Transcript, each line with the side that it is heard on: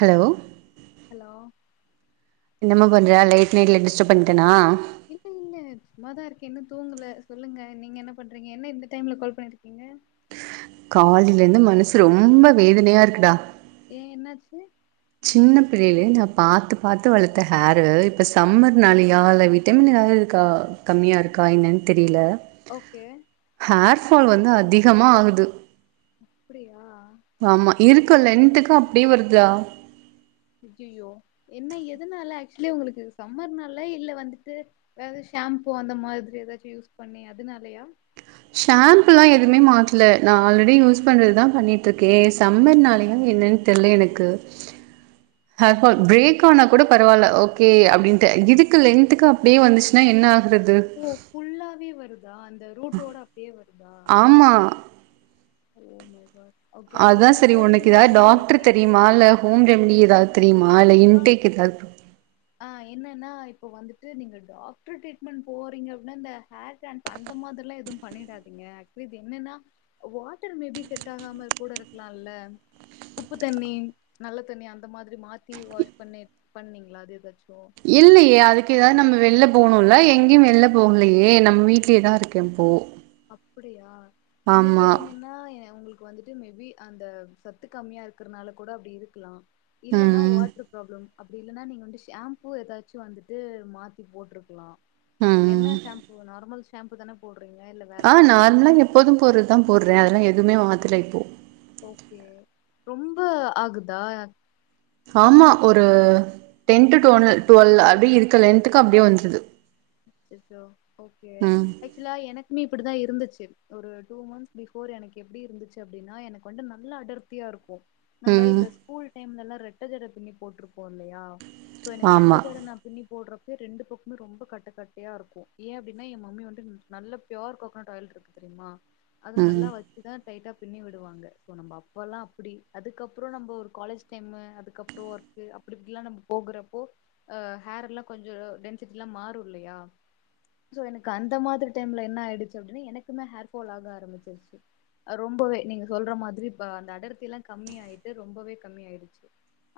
right: Hello
left: hello
right: என்னமா பண்ற late நைட்ல டிஷ்டப் பண்ட்டனா
left: இல்ல இல்ல சும்மாதாருக்க இன்னு தூங்கல சொல்லுங்க நீங்க என்ன பண்றீங்க என்ன இந்த டைம்ல கால் பணிருக்கீங்க
right: காலிலிந்து மனசு ரொம்போ வேதனையாருக்குடா
left: ஏ என்னாச்சு
right: சின்ன பிள்ளைலே நான் பாத்து பாத்து வளத்த ஹேரூ இப்ப சம்மர்னாலயா இல்ல விட்டமின் ஏதாவதுருக்கா கம்மியாருக்கா என்னேன் தெரில
left: ஓகே
right: ஃபால் வந்து அதிகமா ஆகுது
left: அப்பிடியா
right: ஆமா இருக்க லென்த்துக்கு அப்டே வருதா
left: அய்யய்யோ என்ன எதுனால ஆக்சுலி உங்களுக்கு சம்மர்னால்ல இல்ல வந்துட்டு வேறது ஷாம்பூ அந்த மாதிரி ஏதாச்சு யூஸ் பண்ணி அதுனாலயா
right: ஷாம்ப்ல்லா எதுமே மாத்ல நா ஆல்ரெடி யூஸ் பண்றதுதா பண்ணிட் துக்கே சம்மர்னாலயா என்னன் தெர்ல எனக்கு ஹேர் ஃபால் பிரேக்கானாக் கூட பரவால்ல ஓகே அப்டின்ட்டு இதுக்கு லென்த்துக்கு அப்டியே வந்துச்ன்னா என்னா
left: ஓ ஃபுல்லாவே வருத் தா அந்த ரூட்டோட அப்டியே வருதா?
right: ஆமா
left: ஓ முருகா
right: அதான் சரி ஒனக்கெதாவது டாக்டர் தெரியுமா இல்ல ஹோம் ரெமிடி எதா தெரியுமா இல்ல இன்டேக் எதா
left: ஆஹ் என்னன்னா இப்ப வந்துட்டு நீங்க டாக்டர் ட்ரீட்மெண்ட் போறீங்க அப்டின்னா இந்த ஹேர் ட்ரான் அந்த மாதிரில்லா எதுவு பண்ணிடாதீங்க அட்லீஸ்ட் என்னன்னா வாட்டர் மே பி செட் ஆகாம கூட இருக்லா இல்ல உப்பு தண்ணி நல்ல தண்ணி அந்த மாதிரி மாத்தி வாஷ் பண்ணி பண்ணீங்ளா அது எதும்
right: இல்லையே அதுக்கு ஏதாவது நம்ம வெளில்ல போணும்ல எங்கேயும் வெளில்ல போகலியே நம்ம வீட்லேயேதா இருக்கே இப்போ
left: அப்டியா என்ன
right: ஆமா
left: கேட்டீங்கன்னா ஏ உங்ளுக்கு வந்துட் மே பி அந்த சத்து கம்மியா இருக்கறன்னால கூட அப்டி இருக்கலா இல்லன்னா
right: ம்
left: வாட்டர் ப்ராப்ளம் அப்டி இல்லன்னா நீங்க வந்து ஷாம்பூ ஏதாச்சு வந்துட்டு மாத்தி போட்ருக்கலா
right: ம்
left: என்ன ஷாம்பூ நார்மல் ஷாம் ஷாம்பு தான போட்றீங்க
right: ஆஹ் நார்மல்லா எப்போதும் போட்றதா போட்றே அதெல்லா எது எதுவுமே மாத்தல இப்போ
left: ஓகே ரொம்ப ஆகுதா
right: ஆமா ஒரு டென் டூ டோனல் டுவெல் அப்டியே இருக்க லென்த்துக்கு அப்டியே வந்திருது
left: அச்சச்சோ ஓகே ஆக்சுவலா எனக்குமே இப்டிதா இருந்திச்சு ஒரு டூ மன்த்ஸ் பிபோர் எனக்கு எப்டி இருந்ச்சு அப்டின்னா எனக்கு வந்து நல்ல அடர்த்தியா இருக்கு நம்ம
right: ம்
left: இந்த ஸ்கூல் டைம்ல எல்லா ரெட் ரெட்ட ஜட பின்னி போட்ருப்போ இல்லயா சோ எனக்கு ரெட்ட
right: ஆமா
left: ஜட நா பின்னி போட்றப்போ ரெண்டு பக்கமுமே ரொம்ப கட் கட்ட கட்டையா இருக்கு ஏ அப்டின்னா ஏ மம்மி வந்து நல்ல ப்யோர் கோக்கனட் ஆயில் இருக்கு தெரியுமா அது
right: ம்
left: நல்லா வச்சுதான் டைட்டா பின்னி விடுவாங்க சோ அப்பொல்லா அப்டி அதுக்கப்றோ நம்போ ஒரு காலேஜ் டைம் அதுக்கப்றோ ஒர்க் அப்டி இப்டி எல்லா நாம போகுறப்போ அஹ் ஹேர் எல்லா கொஞ்சோ டென்சிட்டி எல்லா மாறும் குல்லயா சோ எனக்கு அந்த மாதிரி டைம்ல என்ன ஆய்டுச்சு அப்டின்னா எனக்குமே ஹேர் பால் ஆக ஆரம்பிச்சிருச்சு ரொம்பவே நீங்க சொல்ற மாதிரி அந்த அடர்த்தி எல்லா கம்மி ஆயிட்டு ரொம்பவே கம்மி ஆயிட்ச்சி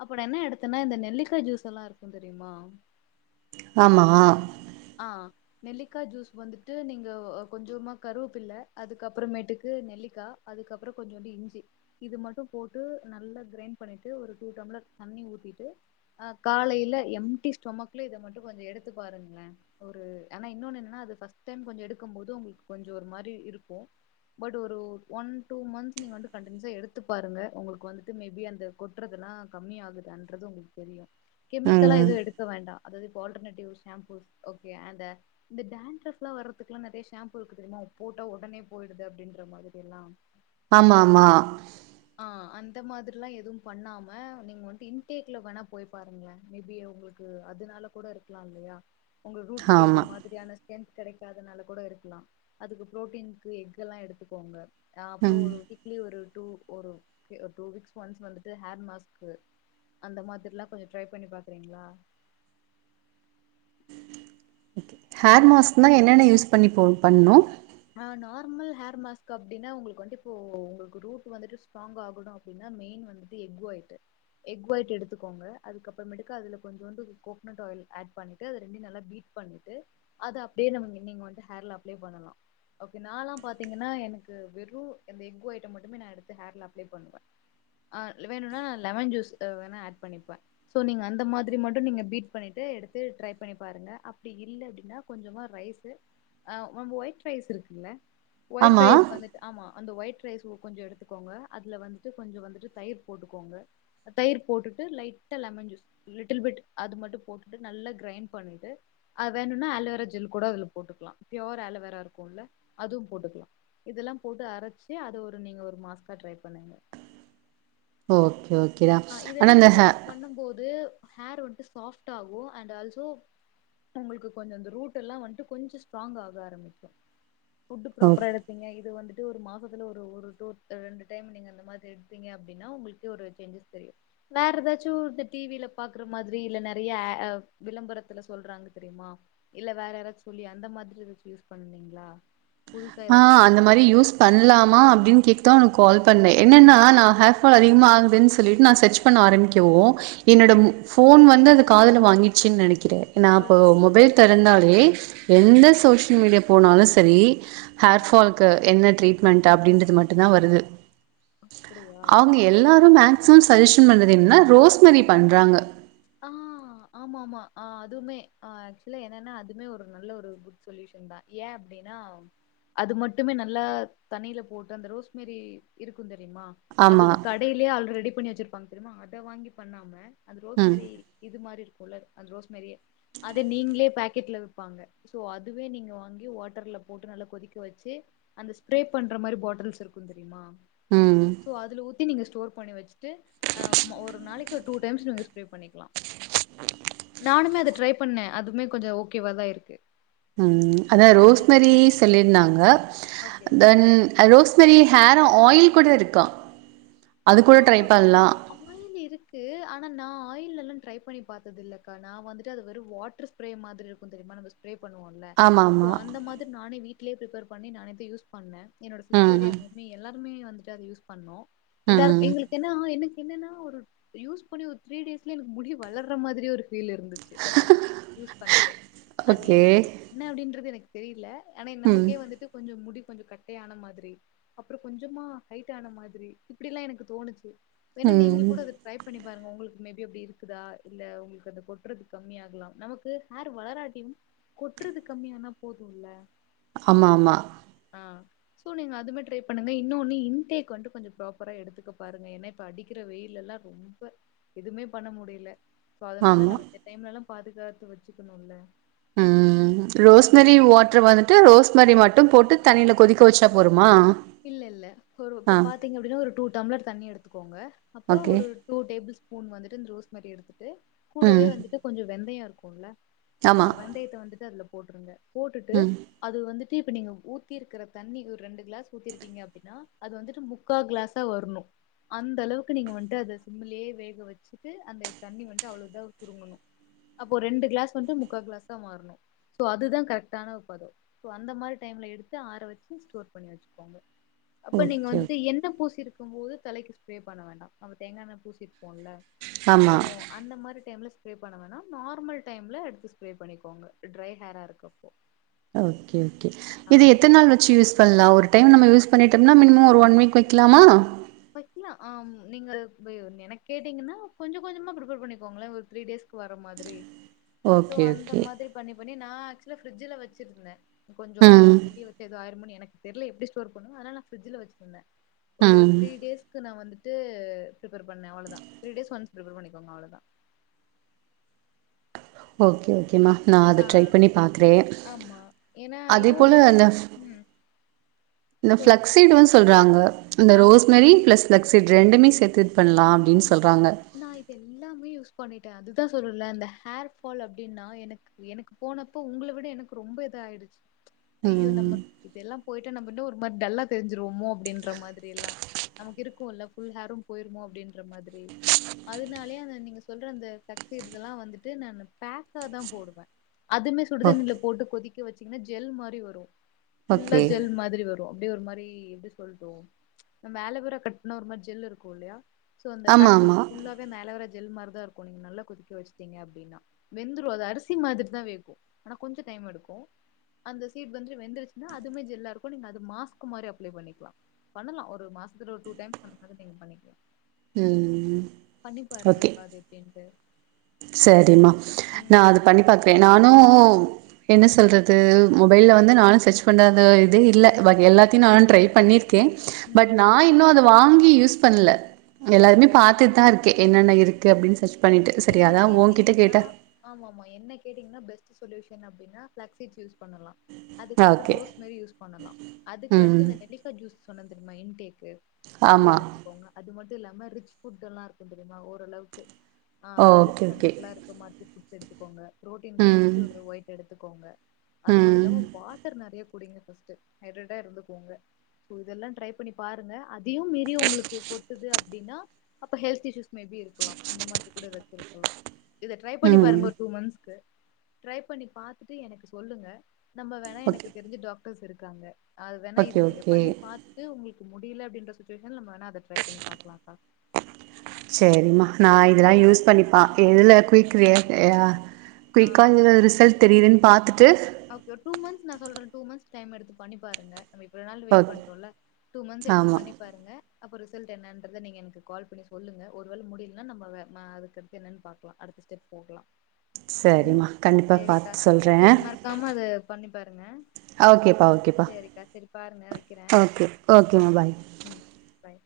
left: அப்ப என்ன எடுத்தன்னா இந்த நெல்லிக்கா ஜூஸ் எல்லா இருக்கு தெரியுமா
right: ஆமா
left: ஆ நெல்லிக்கா ஜூஸ் வந்துட்டு நீங்க கொஞ்சோமா கருவப்பிள்ள அதுக்கப்பறமேட்டுக்கு நெல்லிக்கா அதுக்கப்பறோ கொஞ்சோண்டு இஞ்சி இது மட்டு போட்டு நல்லா கிரைண்ட் பண்ணீட்டு ஒரு டூ டம்ளர் தண்ணி ஊத்தீட்டு ஆ காலைல எம்டி ஸ்டொமக்ல இத மட்டும் கொஞ்சோ எடுத்து பாருங்ளே ஒரு ஆனா இன்னொன்னு என்னன்னா அது ஃபர்ஸ்ட் டைம் கொஞ்சோ எடுக்கும் போது உங்களுக்கு கொஞ்சோ ஒரு மாரி இருக்கு பட் ஒரு ஒன் டூ மந்த்ஸ் நீங்க வந்து கன்டினியூசா எடுத்து பாருங்க உங்களுக்கு வந்துட்டு மேபி அந்த கொட்டுறதுல்லா கம்மியாகுதான்றது உங்களுக்கு தெரியு கெமிக்கலா
right: ம்
left: எதுவு எடுக்க வேண்டா அதாது இப்போ ஆல்ட்டர்நேட்டிவ் ஷம்பூஸ் ஓகே அந்த இந்த டான்ரப்ல்லா வர்றதுக்குல்லா நெறய ஷாம்பு இருக்கு தெரியுமா போட்டா உடனே போயிடுது அப்படின்ற மாதிரி எல்லா
right: ஆமா ஆமா
left: ஆ அந்த மாதிரில்லா எதுவு பண்ணாம நீங்க வண்ட்டு இன்டேக்ல வேணா போய் பாருங்களே மேபி உங்களுக்கு அதுனால கூட இருக்கலா இல்லயா உங்க ரூட்க்கு ஏத்த
right: ஆமா
left: மாதிரியான ஸ்ட்ரென்த் கெடக் அதனால கூட இருக்கலா அதுக்கு ப்ரோட்டீன்கு எக் எல்லா எடுத்துக்கோங்க ஆ அப்பறோ
right: ம்
left: ஒரு வீக்லி ஒரு டூ ஒரு டூ வீக்ஸ் ஒன்ஸ் வந்துட்டு ஹேர் மாஸ்க் அந்த மாதிரில்லா கொஞ்சோ ட்ரை பண்ணி பாக்குறீங்களா
right: ஓகே ஹேர் மாஸ்க்ன்னா என்னென்ன யூஸ் பண்ணி போ பண்ணனு
left: ஆ நார்மல் ஹேர் மாஸ்க் அப்டின்னா உங்களுக்கு வண்ட்டு இப்போ உங்களுக்கு ரூட் வந்துட்டு ஸ்ட்ராங்க் ஆகணு அப்டின்னா மெயின் வந்துட்டு எக் ஒயிட்டு எக் ஒயிட் எடுத்துக்கோங்க அதுக்க அப்பறமேட்டுக்கு அதுல கொஞ்சோண்டு கோக்கனட் ஆயில் ஆட் பண்ணிட்டு அது இரண்டையும் நல்லா பீட் பண்ணிட்டு அத அப்படியே நம்ம நீங்க வந்து ஹேர்ல அப்ளை பண்ணலா ஓகே நாலா பாத்தீங்கன்னா எனக்கு வெறு அந்த எக் ஒயிட்ட மட்டுமே நா எடுத்து ஹேர்ல அப்ளை பண்ணுவே ஆ வேணுனா லெமன் ஜூஸ் அ வேணா ஆட் பண்ணிப்பே சோ நீங்க அந்த மாதிரி மட்டு நீங்க பீட் பண்ணிட்டு எடுத்து ட்ரை பண்ணி பாருங்க அப்டி இல்ல அப்டின்னா கொஞ்சமா ரைஸ்ஸு ஆ அந்த ஒயிட் ரைஸ் இருக்குல்ல ஒயிட்
right: ஆமா
left: ரைஸ் வந்துட்டு ஆமா அந்த ஒயிட் ரைஸ் கொஞ்சோ எடுத்துக்கோங்க அதுல வந்துட்டு கொஞ்சோ வந்துட்டு தயிர் போட்டுக்கோங்க தயிர் போட்டுட்டு லைட்டா லெமன் ஜூஸ் லிட்டில் பிட் அது மட்டு போட்டுட்டு நல்லா கிரைண்ட் பண்ணிட்டு அத வேணுனா அலோவேரா ஜெல் கூட அதுல போட்டுக்லா பியூர் அலோவேரா இருக் குல்ல அதுவு போட்டுக்லா இதெல்லா போட்டு அரச்சி அத ஒரு நீங்க ஒரு மாஸ்கா ட்ரை பண்ணுங்க
right: ஓகே ஓ
left: ஆ இதெல்லா நீங்க பண்ணும் போது ஹேர் வந்ட்டு சாஃப்ட் ஆகு அண்ட் ஆல்சோ உங்களுக்கு கொஞ்சோ அந்த ரூட் எல்லா வந்ட்டு கொஞ்சோ ஸ்ட்ராங்க் ஆக ஆரம்பிக்கு ஃபுட்
right: ஓ
left: ப்ராப்பரா எடுத்தீங்க இது வந்துட் டு ஒரு மாசத்துல ஒரு ஒரு டூ ரெண்டு டைம் நீங்க அந்த மாதிரி எடுப்பீங்க அப்டின்னா உங்களுக்கே ஒரு சேஞ்சஸ் தெரியு வேற ஏதாச்சு இந்த டிவில பாக்குற மாதிரி இல்ல நெறய ஆ விளம்பரத்துல சொல்றாங்க தெரியுமா இல்ல வேற யாராச்சு சொல்லி அந்த மாதிரி ஏதாச்சு யூஸ் பண்ணீங்ளா
right: ஆ அந்த மாரி யூஸ் பண்லாமா அப்டின்னு கேக் தா உனக்கு கால் பண்ணே என்னென்னா நா ஹேர் ஃபால் அதிகமாக ஆகுதுன்னு சொல்லிட்டு நா சர்ச் பண்ண ஆரம்பிக்கவு
left: ஆ
right: என்னோட மு ஃபோன் வந்து அது காதுல வாங்கீடுச்சின்னு நெனைக்கிறே நா இப்போ
left: ஓகே
right: மொபைல் தெறந்தாலே எந்த
left: ஓகே
right: சோசியல் மீடியா போனாலு சரி ஹேர்
left: ம்
right: ஃபால்க்கு என்ன ட்ரீட்மெண்ட் அப்டின்றது மட்டு தா வருது
left: அப்டியா
right: அவுங்க எல்லாரு மேக் சிமம் சஜெஷன் பண்ணது என்னன்னா ரோஸ்மரி பண்றாங்க
left: ஆஹ் ஆமா ஆமா ஆ அதுவுமே ஆக்சுவலா என்னன்னா அதுமே ஒரு நல்ல ஒரு குட் சொல்யூஷன் தா ஏ அப்டின்னா அது மட்டுமே நல்லா தண்ணில போட்டு அந்த ரோஸ்மெரி இருக்கூ தெ ரியுமா
right: ஆமா
left: அதது கடைலயே ஆல்ரெடி பண்ணி வச்சிருப்பாங்க தெரியுமா அத வாங்கி பண்ணாம
right: ம்
left: ரொஸ்மெரி இது மாரி இருக் குள்ள அந்த ரோஸ் மாரியே அத நீங்களே பேக் கெட்ல விப்பாங்க சோ அதுவே நீங்க வாங்கி வாட்டர்ல போட்டு நல்லா கொதிக்க வச்சு அந்த ஸ்ப்ரே பண்ற மாரி பாட்டில்ஸ் இருக்கும் தெரியுமா
right: உஹ்ம்
left: தி நீங்க ஸ்டோர் ண்ணி வச் சு அ ம ஒரு நாளைக்கு டூ டைம்ஸ் நீங்க யூஸ் நானுமே அத ட்ரை பண்ணே அதுமே கொஞ்சொ ஓகேவாதா இருக்கு
right: ம் அதா
left: ட்ரை பண்ணி
right: ரோஸ்மெரி
left: பாத்திருக்கேன்
right: சொல்லியிருந்தாங்க
left: ஓகே
right: தென் அ ரோஸ்மேரி ஹேரொ ஆயில் கூட இருக்கா அது கூட ட்ரை
left: ஆமா
right: பண்லா
left: ஆயிலல்லா ட்ரை பண்ணி பாத்தது இல்லக்கா நா வந்துட்டு அது வாட்டர் ஸ்ப்ரே மாதிரி இருக்குந் தெரியுமா நம்ம ஸ்ப்ரே பண்ணுவோ இல்ல
right: ஆமா
left: ஓ
right: ஆமா
left: அந்த மாதிரி நானே வீட் வீட்லயே பிரிப்பர் பண்ணி நானேதா யூஸ் பண்ணே என்னோட சிஸ்டர் எ
right: ம்
left: மம்மி எல்லாம் எல்லாமே வந்துட்டு அத யூஸ் பண்ணோ எல்லாருக்
right: ம்
left: எங்களுக்கு என்னா என்னென்னா ஒரு யூஸ் பண்ணி ஒரு த்ரீ டேஸ்லே எனக்கு முடி வளர்ற மாதிரி ஒரு ஃபீல் இருந்துச்சு அது யூஸ் பண்ணிட்டு அது
right: ஓகே
left: என் என்ன அப்படின்றது எனக்கு தெரியல ஆனா
right: ம்
left: நமக்கே வந்துட்டு கொஞ்சம் முடி கொஞ்சம் கட்டையானா மாதிரி அப்புறம் கொஞ்சமா ஹைட்டான மாதிரி இப்படிலா எனக்கு தோணுச்சு வேன்னா நீங்களு
right: ம்
left: கூட அத ட்ரை பண்ணி பாருங்க உங்களுக்கு மேபி அப்பிடி இருக்குதா இல்ல உங்களுக்கு அத கொட்டுறது கம்மியாகலாம் நமக்கு ஹேர் வளராட்டியும் கொட்டுறது கம்மியானா போதுல்ல
right: ஆமா ஆமா
left: ஆ சோ நீங்க அதுமே ட்ரை பண்ணுங்க இன்னொன்னு இன்டேக் வந்து கொஞ்சம் ப்ரா பரா எடுத்துக்க பாருங்க ஏன்னா இப்ப அடிக்கிற வெயில் எல்லா ரொம்ப எதுவுமே பண்ண முடியல சோ அதனால
right: ஆமா
left: நம்ம இந்த டைம்ல எல்லா பாதுகாத்து வச்சுக்கணு இல்ல
right: உம் ரோஸ்னரி வாட்டர் வந்து ட்டு ரோஸ்மரி மட்டும் போட்டு தண்ணியில கொதிக்க வச்சா போருமா
left: இல்ல இல்ல இப்ப ஒரு இப்ப
right: ஆ
left: பாத்தீங்க அப்படின்னா ஒரு டூ டம்ளர் தண்ணி எடுத்துக்கோங்க அப்போ
right: ஓகே
left: ஒரு டூ டேபிள் ஸ்பூ பூன் வந்துட்டு இந்த ரோஸ்மரி எடுத்து கூடவே
right: ம்
left: வந்துட்டு கொஞ்ச வெந்தய இருக்கு கொல்ல ஆ
right: ஆமா
left: வெந்தயத்த வந்துட்டு அதுல போ போட்ருங்க போட்டுட்டு
right: ம்
left: அது வந்துட் இப்ப நீங்க ஊத்திருக்ற தண்ணி ஒரு ரெண்டு கிளாஸ் ஊத்திருக்கீங்க அப்டினா அது வந்துட்டு முக்கா கிளாஸா வர்னு அந்த அளவுக்கு நீங்க வந்ட்டு அத சிம்லியே வேக வச்சுட்டு அந்த தண்ணி வந்ட்டு அவ்வள தா சுருங்கணு அப்போ ரெண்டு கிளாஸ் வந்ட்டு முக்கா கிளாஸா மாறனு சோ அது தா கரெக்டான ஒரு பதோ சோ அந்த மாரி டைம்ல எடுத்து ஆற வச்சு ஸ்டோர் பண்ணி வச்சு கோங்க அப்ப நீங்க
right: ஓகே
left: வந்துட்டு
right: ஓகே
left: என்ன பூசிர்க் குபோது தலைக்கு ஸ்ப்ரே பண்ண வேண்டா நம்ம தேங்காண்ணே பூசிப்போல்ல சோ
right: ஆமா
left: அந்த மாரி டைம்ல ஸ்பரே பண்ண வேனா நார்மல் டைம்ல எடுத்து ஸ்ப்ரே பண்ணிக்கோங்க ட்ரை ஹேரா இருக்கு
right: ஓகே ஓகே இது எத்தன் நாள் வெச்சு யூஸ் பண்லா ஒரு டைம் நம்ம யூஸ் பண்ணிட்டம்னா மினிமோ ஒரு ஒன் வீக் வெக்கிலாமா
left: வக்கிலா ஆம் நீங்க வெ என கேட்டீங்கனா கொஞ்சோ கொஞ்சமா ப்ரிப்பேர் பண்ணிக்கோங்களே ஒரு த்ரீ டே்ஸ்க் வர மாதிரி சோ
right: ஓகே
left: அந்த
right: ஓகே
left: மாதிரி பண்ணி பண் டே நா ஆக்சுலா ஃபிரிட்ஜில வச்சிருந்தே கொஞ்சோ அது
right: ம்
left: வெளிய விட்டு ஏதோ ஆயிருமோனு என எனக் தெர்ல எப்டி ஸ்டோர் பண்ணு அதனால நா ஃப்ரிஜ்ல வச்சிட்ருந்தே.
right: அ
left: கு நா வந்துட்டு ப்ரிப்பர் பண்ணே அவளதா த்ரீ டேஸ் ஒன்ஸ் ப்ரிப்பர் பண்ணிக்கோங்க அவளதா
right: ஓகே சும்மா நா அத
left: ஆ
right: ட்ரை பண்ணி பாக்றே
left: ஆமா. ஏன்னா
right: அதே
left: இன்னொன்னு
right: போல அந்த
left: என்னன்னா
right: ஃப்
left: ம்
right: அந்த
left: சொல்லுங்க.
right: ஃப்ளக்ஸ் சீடுவ சொல்றாங்க அந்த
left: ஆமா.
right: ரோஸ்மேரி பிளஸ் ஃபளக்ஸிட் ரெண்டுமே சேத்தித்
left: [unintelligible] நா இது எல்லாமே யூஸ் பண்ணி அதுதா சொல்றல்ல அந்த ஹேர் ஃபால் அப்டினா எனக் எனக் போனப்ப உங்கள விட எனக் ரொம்ப இது ஆயிடிச்சு ஐயோ
right: ம்
left: நமக் இதெலா போயிட்டு நம்ப இன்னு ஒர் மாரி டல்லா தெரிஞ்சிருவோமே அப்டின்ற மாதிரி எல்லா நமக்கு இருக்குல்ல ஃபுல் ஹேரு போயிருமோ அப்டின் ன்றமாதிரி அதனாலயே அத நீங்க அந்த ப்ளக்சீட்ஸ்லா வந்துட்டு நானு பேக்கா தா போடுவே அதுமே
right: ஓகே
left: சுடுதண்ணில போட்டு கொதிக் வச்சீங்கனா ஜெல் மாரி வரும் ஃபுல்லா
right: ஓகே
left: ஜெல் மாதிரி வரும் அப்டியே ஒரு மாரி எப்டி எப்டி சொல்டும் நம்ம ஆலுவேரா கட் பண்ணா ஒரு மாரி ஜெல் இருக்கு இல்லயா சோ அந்த
right: ஆமா
left: பாக்கெட்
right: ஆமா
left: ஃபுல்லாவே அந்த ஆலோவேரா ஜெல் மாரி ருக் தா இருக்கு நீங்க நல்லா கொதிக்க வச்ட்டீங்க அப்டின்னா வெந்துரு அது அரிசி மாதிரி தான் வேகு ஆனா கொஞ்ச டைம் எடுக்கும் அந்த சீட் வந்து வெந்துடுச்சின்னா அதுமே ஜெல்லா இருக்கு நீங்க அது மாஸ்க்கு மாரி அப்ளே பண்ணிக்லா பண்ணலா ஒரு மாசத்துல டூ டைம் அந்த மாரி நீங்க பண்ணிகலா
right: ம்
left: பண்ணி பாருங்கக்கா அது எப்படின்ட்டு
right: சரிமா நா அது பண்ணி பாக்கறேன் நானு என்ன சொல்றது மொபைல்ல வந்து நானு சர்ச் பண்ணாத இதே இல்ல எல்லாத்தையும் நானு ட்ரை பண்ணி க்கே பட்
left: ம்
right: நா இன்னு அத வாங்கி யூஸ் பண்ல
left: ஓகே.
right: எல்லாமே பாத்துட்தா இருக் கே என்னென்ன இருக்கு அப்படின்னு சர்ச் பண்ணி
left: என்ன கேட்டீங்கன்னா ஆமாமா என்ன கேட்டீங்கன்னா பெஸ்ட் சொல்யூஷன் அப்படின்னா பிளக்சீட்ஸ் யூஸ் பண்ணலா அதுக்கப்பற
right: ஓகே
left: ரோஸ் மேரி யூஸ் பண்ணலாம் அதுக்கு அடுத்து
right: ம்
left: இந்த நெல்லிக்கா ஜூஸ் [unintelligible] கு அது
right: ஆமா
left: எடுத்துக்கோங்க அது மட்டு இது இல்லாம ரிச் ஃபுட் எல்லா இருக்கு தெரியுமா ஓரளவுக்கு ஆஹ் ரிச்
right: ஓகே ஓகே
left: கன்டென்ட்ல இருக்க மாதிரி ஃபுட் எடுத்துக்கோங்க புரோட்டீனுக்கு
right: ம்
left: எக்கு வைட் எடுத் துக்கோங்க அது மட்டு
right: ம்
left: இல்லாம வாட்டர் நெறைய குடிங்க ஃபர்ஸ்ட் ஹைட்ரேட்டா இருந்துக்கோங்க இதெல்லா ட்ரை பண்ணி பாருங்க அதயு மீறி உங்களுக்கு கொட்டுது அப்டின்னா அப்ப ஹெல்த் இஸ்யூஸ் மே பி இருக்கலாம் அந்த மாரி ஏதாச்சு இருக்குல்ல இத ட்ரை பண்ணி
right: ம்
left: பாருங்க ஒரு டூ மந்த்ஸ் கு ட்ரை பண்ணி பாத்துட்டு எனக்கு சொல்லுங்க நம்ம வேணா எனக்கு
right: ஓகே
left: தெரிஞ்ச டாக் டர்ஸ் இருக்காங்க அது வேணா
right: ஓகே
left: இது நீங்க
right: ஓகே
left: பண்ணி பாத்ட்டு உங்களுக்கு முடியல அப்டிங்கிற சிச்சுவேஷன்ல நம்ம வேணா அத ட்ரை பண்ணி பாக்கலாக்கா
right: செரிம்மா நா இதெல்லா
left: சரியா
right: யூஸ் பண்ணிப்பா எதில குய்க் ரி ஏஅ
left: ஆ
right: குய்க்கா இது ரிசல்ட் தெரியுதுன் பாத்துட்டு
left: ஓகே ஒரு டூ மந்த்ஸ் நா சொல்ற டூ மந்த்ஸ் டைம் எடுத்து பண்ணி பாருங்க நம்ம இவ்ளோ நாள் வெயிட்
right: ஓக்
left: பண்டோல டூ மந்த்ஸ் எடுத்து
right: ஆமா
left: பண்ணி பாருங்க அப்போ ரிசல்ட் என்னன்றத நீங்க எனக்கு கால் பண்ணி சொல்லுங்க ஒரு வேள முடியலன்னா நம்ம வ அதுக்கடுத்து என்னன்னு பாக்கலாம் அடுத்த ஸ்டெப் போகலா
right: சரிம்மா கண்டிப்பா பாத் சொல்றே
left: ஆமா அது பண்ணி பாருங்க
right: ஓகேப்பா ஓகேப்பா
left: சரிக்கா சரி பாருங்க வைக்கிறே
right: ஓகே ஓகேம்மா பாய்
left: ம் பாய்